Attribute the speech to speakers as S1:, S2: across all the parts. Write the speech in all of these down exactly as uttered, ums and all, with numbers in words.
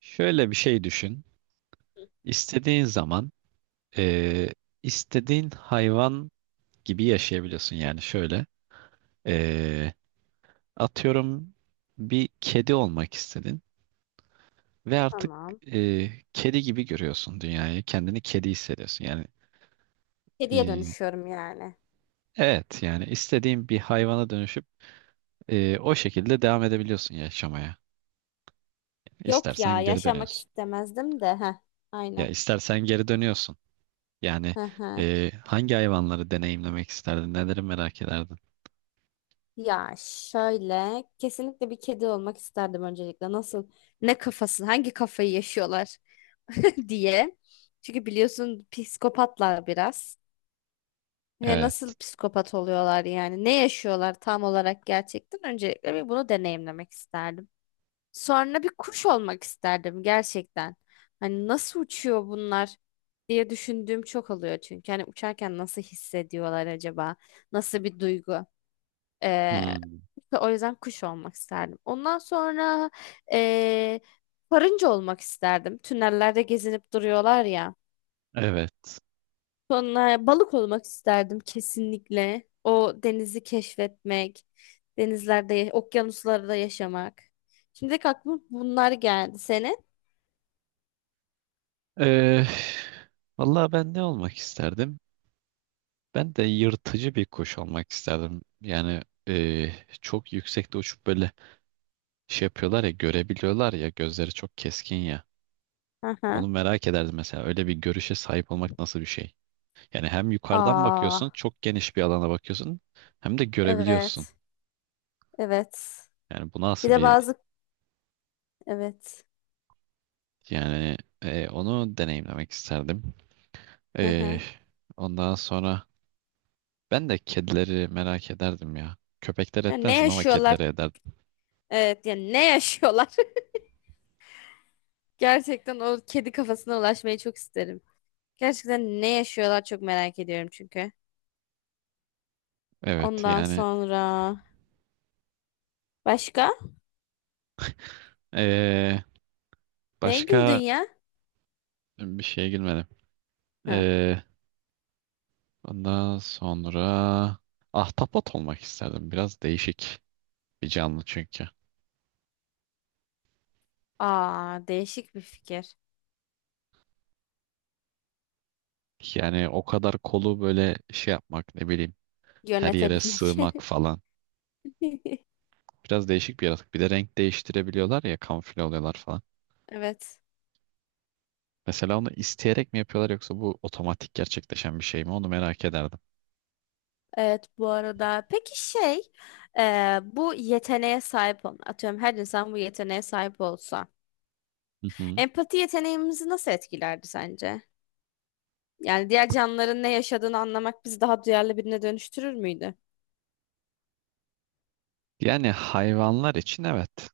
S1: Şöyle bir şey düşün. İstediğin zaman eee, istediğin hayvan gibi yaşayabiliyorsun. Yani şöyle eee, atıyorum bir kedi olmak istedin ve artık
S2: Tamam.
S1: eee, kedi gibi görüyorsun dünyayı. Kendini kedi hissediyorsun. Yani
S2: Kediye
S1: eee,
S2: dönüşüyorum yani.
S1: evet yani istediğin bir hayvana dönüşüp eee, o şekilde devam edebiliyorsun yaşamaya.
S2: Yok ya
S1: İstersen geri
S2: yaşamak
S1: dönüyorsun.
S2: istemezdim de. Heh,
S1: Ya
S2: aynen.
S1: istersen geri dönüyorsun. Yani
S2: Hı hı.
S1: eee, hangi hayvanları deneyimlemek isterdin? Neleri merak ederdin?
S2: Ya şöyle kesinlikle bir kedi olmak isterdim öncelikle. Nasıl ne kafası hangi kafayı yaşıyorlar diye. Çünkü biliyorsun psikopatlar biraz. Ve
S1: Evet.
S2: nasıl psikopat oluyorlar yani? Ne yaşıyorlar tam olarak gerçekten? Öncelikle bir bunu deneyimlemek isterdim. Sonra bir kuş olmak isterdim gerçekten. Hani nasıl uçuyor bunlar diye düşündüğüm çok oluyor çünkü. Hani uçarken nasıl hissediyorlar acaba? Nasıl bir duygu? Ee,
S1: Hmm,
S2: O yüzden kuş olmak isterdim. Ondan sonra ee, karınca olmak isterdim. Tünellerde gezinip duruyorlar ya.
S1: evet.
S2: Sonra balık olmak isterdim kesinlikle. O denizi keşfetmek, denizlerde, okyanuslarda yaşamak. Şimdi aklıma bunlar geldi. Senin?
S1: Ee, vallahi ben ne olmak isterdim? Ben de yırtıcı bir kuş olmak isterdim. Yani ee, çok yüksekte uçup böyle şey yapıyorlar ya görebiliyorlar ya gözleri çok keskin ya.
S2: Aha.
S1: Onu merak ederdim mesela. Öyle bir görüşe sahip olmak nasıl bir şey? Yani hem yukarıdan
S2: Aa,
S1: bakıyorsun, çok geniş bir alana bakıyorsun, hem de görebiliyorsun.
S2: evet. Evet.
S1: Yani bu
S2: Bir
S1: nasıl
S2: de
S1: bir
S2: bazı, evet.
S1: yani ee, onu deneyimlemek isterdim.
S2: Hı
S1: Ee,
S2: hı.
S1: ondan sonra. Ben de kedileri merak ederdim ya. Köpekler
S2: Ya ne
S1: etmezdim ama
S2: yaşıyorlar?
S1: kedileri ederdim.
S2: Evet, yani ne yaşıyorlar? Gerçekten o kedi kafasına ulaşmayı çok isterim. Gerçekten ne yaşıyorlar çok merak ediyorum çünkü.
S1: Evet
S2: Ondan
S1: yani
S2: sonra başka?
S1: eee,
S2: Neye güldün
S1: başka
S2: ya?
S1: bir şeye girmedim.
S2: Ha.
S1: Eee, ondan sonra ahtapot olmak isterdim. Biraz değişik bir canlı çünkü.
S2: Aa, değişik bir fikir.
S1: Yani o kadar kolu böyle şey yapmak ne bileyim her yere
S2: Yönetebilmek.
S1: sığmak falan. Biraz değişik bir yaratık. Bir de renk değiştirebiliyorlar ya kamufle oluyorlar falan.
S2: Evet.
S1: Mesela onu isteyerek mi yapıyorlar yoksa bu otomatik gerçekleşen bir şey mi onu merak ederdim.
S2: Evet bu arada peki şey, e, bu yeteneğe sahip olan atıyorum her insan bu yeteneğe sahip olsa
S1: Hı hı.
S2: empati yeteneğimizi nasıl etkilerdi sence? Yani diğer canlıların ne yaşadığını anlamak bizi daha duyarlı birine dönüştürür müydü?
S1: Yani hayvanlar için evet.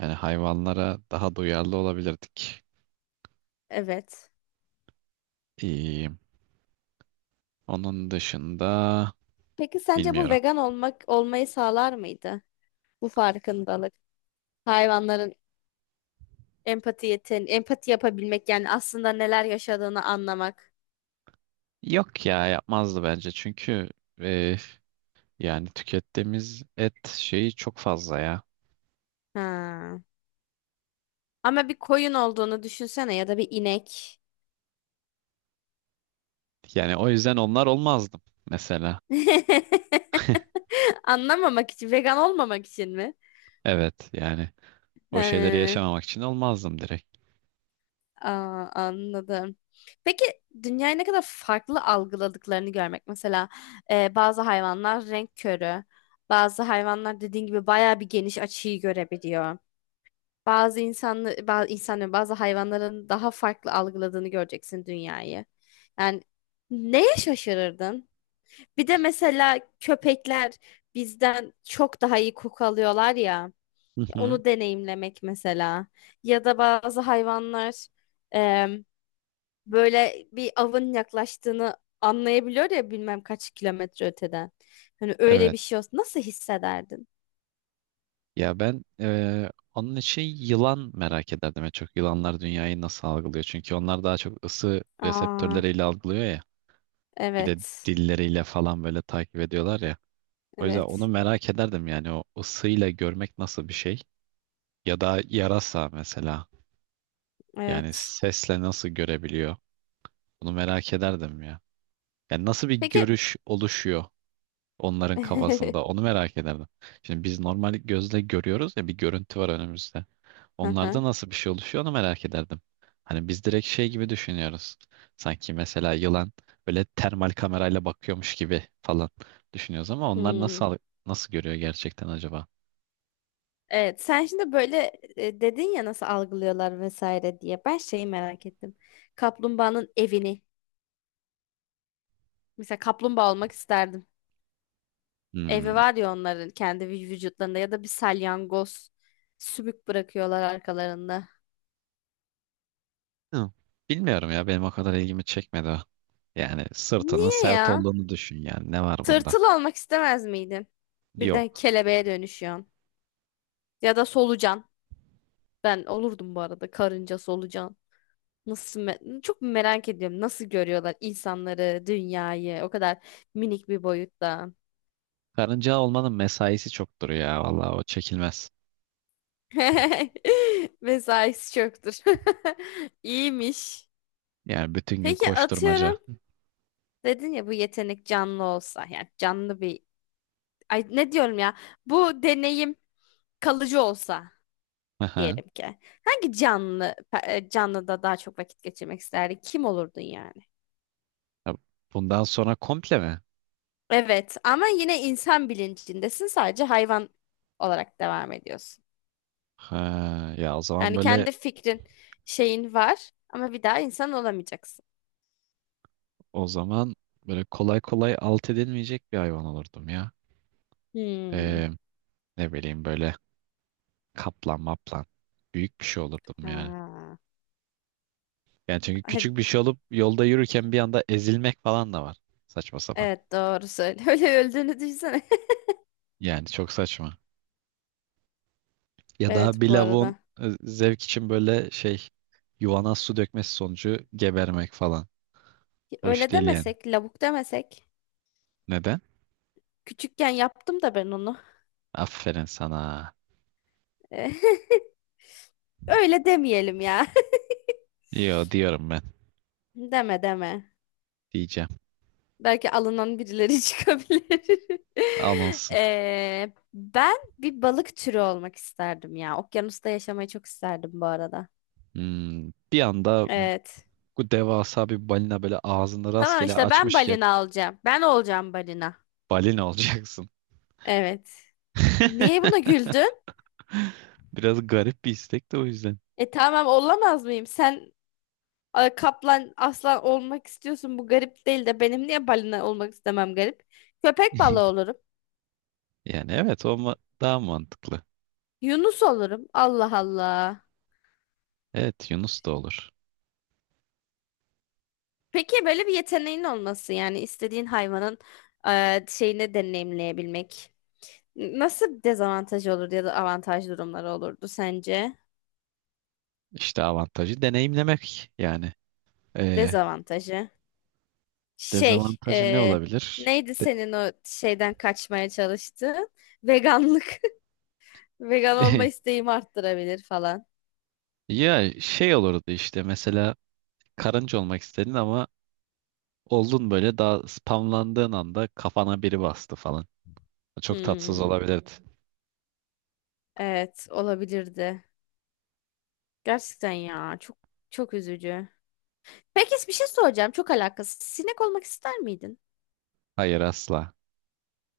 S1: Yani hayvanlara daha duyarlı olabilirdik.
S2: Evet.
S1: İyi. Onun dışında
S2: Peki sence bu
S1: bilmiyorum.
S2: vegan olmak olmayı sağlar mıydı? Bu farkındalık. Hayvanların empati yeten empati yapabilmek yani aslında neler yaşadığını anlamak.
S1: Yok ya yapmazdı bence çünkü e, yani tükettiğimiz et şeyi çok fazla ya.
S2: Ha. Ama bir koyun olduğunu düşünsene ya da bir inek.
S1: Yani o yüzden onlar olmazdım mesela.
S2: Anlamamak için, vegan olmamak için mi?
S1: Evet yani o şeyleri
S2: He.
S1: yaşamamak için olmazdım direkt.
S2: Aa, anladım. Peki dünyayı ne kadar farklı algıladıklarını görmek. Mesela e, bazı hayvanlar renk körü. Bazı hayvanlar dediğin gibi bayağı bir geniş açıyı görebiliyor. Bazı insanlı, bazı insanların, bazı hayvanların daha farklı algıladığını göreceksin dünyayı. Yani neye şaşırırdın? Bir de mesela köpekler bizden çok daha iyi koku alıyorlar ya.
S1: Hı hı.
S2: Onu deneyimlemek mesela. Ya da bazı hayvanlar böyle bir avın yaklaştığını anlayabiliyor ya bilmem kaç kilometre öteden. Hani öyle
S1: Evet.
S2: bir şey olsa nasıl hissederdin?
S1: Ya ben eee, onun için yılan merak ederdim. En çok yılanlar dünyayı nasıl algılıyor? Çünkü onlar daha çok ısı
S2: Aa,
S1: reseptörleriyle algılıyor ya. Bir de
S2: evet.
S1: dilleriyle falan böyle takip ediyorlar ya. O yüzden onu
S2: Evet.
S1: merak ederdim yani o ısıyla görmek nasıl bir şey? Ya da yarasa mesela. Yani
S2: Evet.
S1: sesle nasıl görebiliyor? Bunu merak ederdim ya. Yani nasıl bir
S2: Peki.
S1: görüş oluşuyor? Onların kafasında. Onu merak ederdim. Şimdi biz normal gözle görüyoruz ya bir görüntü var önümüzde.
S2: Hı hı.
S1: Onlarda nasıl bir şey oluşuyor onu merak ederdim. Hani biz direkt şey gibi düşünüyoruz. Sanki mesela yılan böyle termal kamerayla bakıyormuş gibi falan düşünüyoruz ama onlar
S2: Hmm.
S1: nasıl nasıl görüyor gerçekten acaba?
S2: Evet, sen şimdi böyle, e, dedin ya nasıl algılıyorlar vesaire diye. Ben şeyi merak ettim. Kaplumbağanın evini. Mesela kaplumbağa olmak isterdim. Evi
S1: Hmm.
S2: var ya onların kendi vü- vücutlarında ya da bir salyangoz sümük bırakıyorlar arkalarında.
S1: Hı. Bilmiyorum ya benim o kadar ilgimi çekmedi o. Yani sırtının
S2: Niye
S1: sert
S2: ya?
S1: olduğunu düşün yani ne var bunda?
S2: Tırtıl olmak istemez miydin? Birden
S1: Yok.
S2: kelebeğe dönüşüyorsun. Ya da solucan. Ben olurdum bu arada karınca solucan. Nasıl me- çok merak ediyorum. Nasıl görüyorlar insanları, dünyayı o kadar minik bir boyutta.
S1: Karınca olmanın mesaisi çoktur ya vallahi o çekilmez.
S2: Mesaisi çoktur. İyiymiş.
S1: Yani bütün gün
S2: Peki
S1: koşturmaca.
S2: atıyorum. Dedin ya bu yetenek canlı olsa yani canlı bir, ay ne diyorum ya, bu deneyim kalıcı olsa
S1: Aha.
S2: diyelim ki. Hangi canlı pe- e, Canlıda daha çok vakit geçirmek isterdin? Kim olurdun yani?
S1: Ya, bundan sonra komple mi?
S2: Evet ama yine insan bilincindesin sadece hayvan olarak devam ediyorsun.
S1: Ha, ya o zaman
S2: Yani
S1: böyle
S2: kendi fikrin, şeyin var ama bir daha insan olamayacaksın.
S1: o zaman böyle kolay kolay alt edilmeyecek bir hayvan olurdum ya.
S2: Hmm.
S1: Ee, ne bileyim böyle kaplan maplan. Büyük bir şey olurdum yani.
S2: Ha.
S1: Yani çünkü
S2: He-
S1: küçük bir şey olup yolda yürürken bir anda ezilmek falan da var. Saçma sapan.
S2: Evet doğru söyle. Öyle öldüğünü düşünsene.
S1: Yani çok saçma. Ya da
S2: Evet
S1: bir
S2: bu
S1: lavuğun
S2: arada.
S1: e, zevk için böyle şey yuvana su dökmesi sonucu gebermek falan. Hoş
S2: Öyle
S1: değil yani.
S2: demesek, lavuk demesek.
S1: Neden?
S2: Küçükken yaptım da ben onu.
S1: Aferin sana.
S2: Öyle demeyelim ya.
S1: Yo diyorum ben.
S2: Deme deme.
S1: Diyeceğim.
S2: Belki alınan birileri çıkabilir.
S1: Alınsın.
S2: Ee, ben bir balık türü olmak isterdim ya. Okyanusta yaşamayı çok isterdim bu arada.
S1: Hmm, bir anda
S2: Evet.
S1: bu devasa bir balina böyle ağzını
S2: Tamam
S1: rastgele
S2: işte ben
S1: açmışken
S2: balina olacağım. Ben olacağım balina.
S1: balina olacaksın.
S2: Evet. Niye buna güldün?
S1: Biraz garip bir istek de o yüzden.
S2: E tamam olamaz mıyım? Sen, a, kaplan, aslan olmak istiyorsun. Bu garip değil de benim niye balina olmak istemem garip? Köpek balığı olurum.
S1: Yani evet o ma- daha mantıklı.
S2: Yunus olurum. Allah Allah.
S1: Evet Yunus da olur.
S2: Peki böyle bir yeteneğin olması yani istediğin hayvanın, eee, şeyini deneyimleyebilmek. Nasıl bir dezavantajı olurdu ya da avantaj durumları olurdu sence?
S1: İşte avantajı deneyimlemek yani. Ee,
S2: Dezavantajı. Şey,
S1: dezavantajı ne
S2: eee,
S1: olabilir?
S2: Neydi
S1: De-
S2: senin o şeyden kaçmaya çalıştığın? Veganlık. Vegan olma isteğimi arttırabilir falan.
S1: ya şey olurdu işte mesela karınca olmak istedin ama oldun böyle daha spamlandığın anda kafana biri bastı falan. Çok tatsız
S2: Hmm,
S1: olabilirdi. Hmm.
S2: evet, olabilirdi. Gerçekten ya, çok çok üzücü. Peki bir şey soracağım, çok alakasız. Sinek olmak ister miydin?
S1: Hayır asla.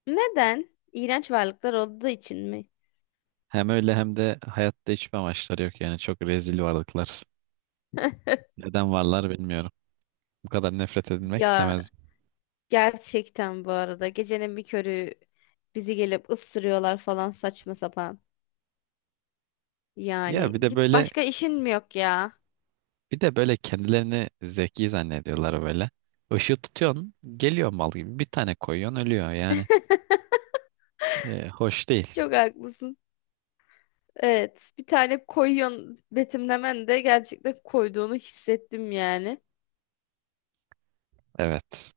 S2: Neden? İğrenç varlıklar olduğu için mi?
S1: Hem öyle hem de hayatta hiçbir amaçları yok yani çok rezil varlıklar. Neden varlar bilmiyorum. Bu kadar nefret edilmek
S2: Ya
S1: istemezdim.
S2: gerçekten bu arada gecenin bir körü bizi gelip ısırıyorlar falan saçma sapan.
S1: Ya
S2: Yani
S1: bir de
S2: git
S1: böyle
S2: başka işin mi yok ya?
S1: bir de böyle kendilerini zeki zannediyorlar böyle. Işığı tutuyorsun geliyor mal gibi bir tane koyuyorsun ölüyor yani. E, hoş değil.
S2: Çok haklısın. Evet, bir tane koyuyorsun, betimlemen de gerçekten koyduğunu hissettim yani.
S1: Evet.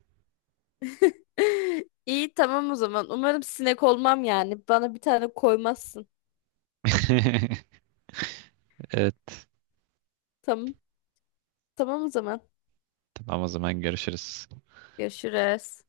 S2: İyi tamam o zaman. Umarım sinek olmam yani. Bana bir tane koymazsın.
S1: Evet.
S2: Tamam. Tamam o zaman.
S1: Tamam o zaman görüşürüz.
S2: Görüşürüz.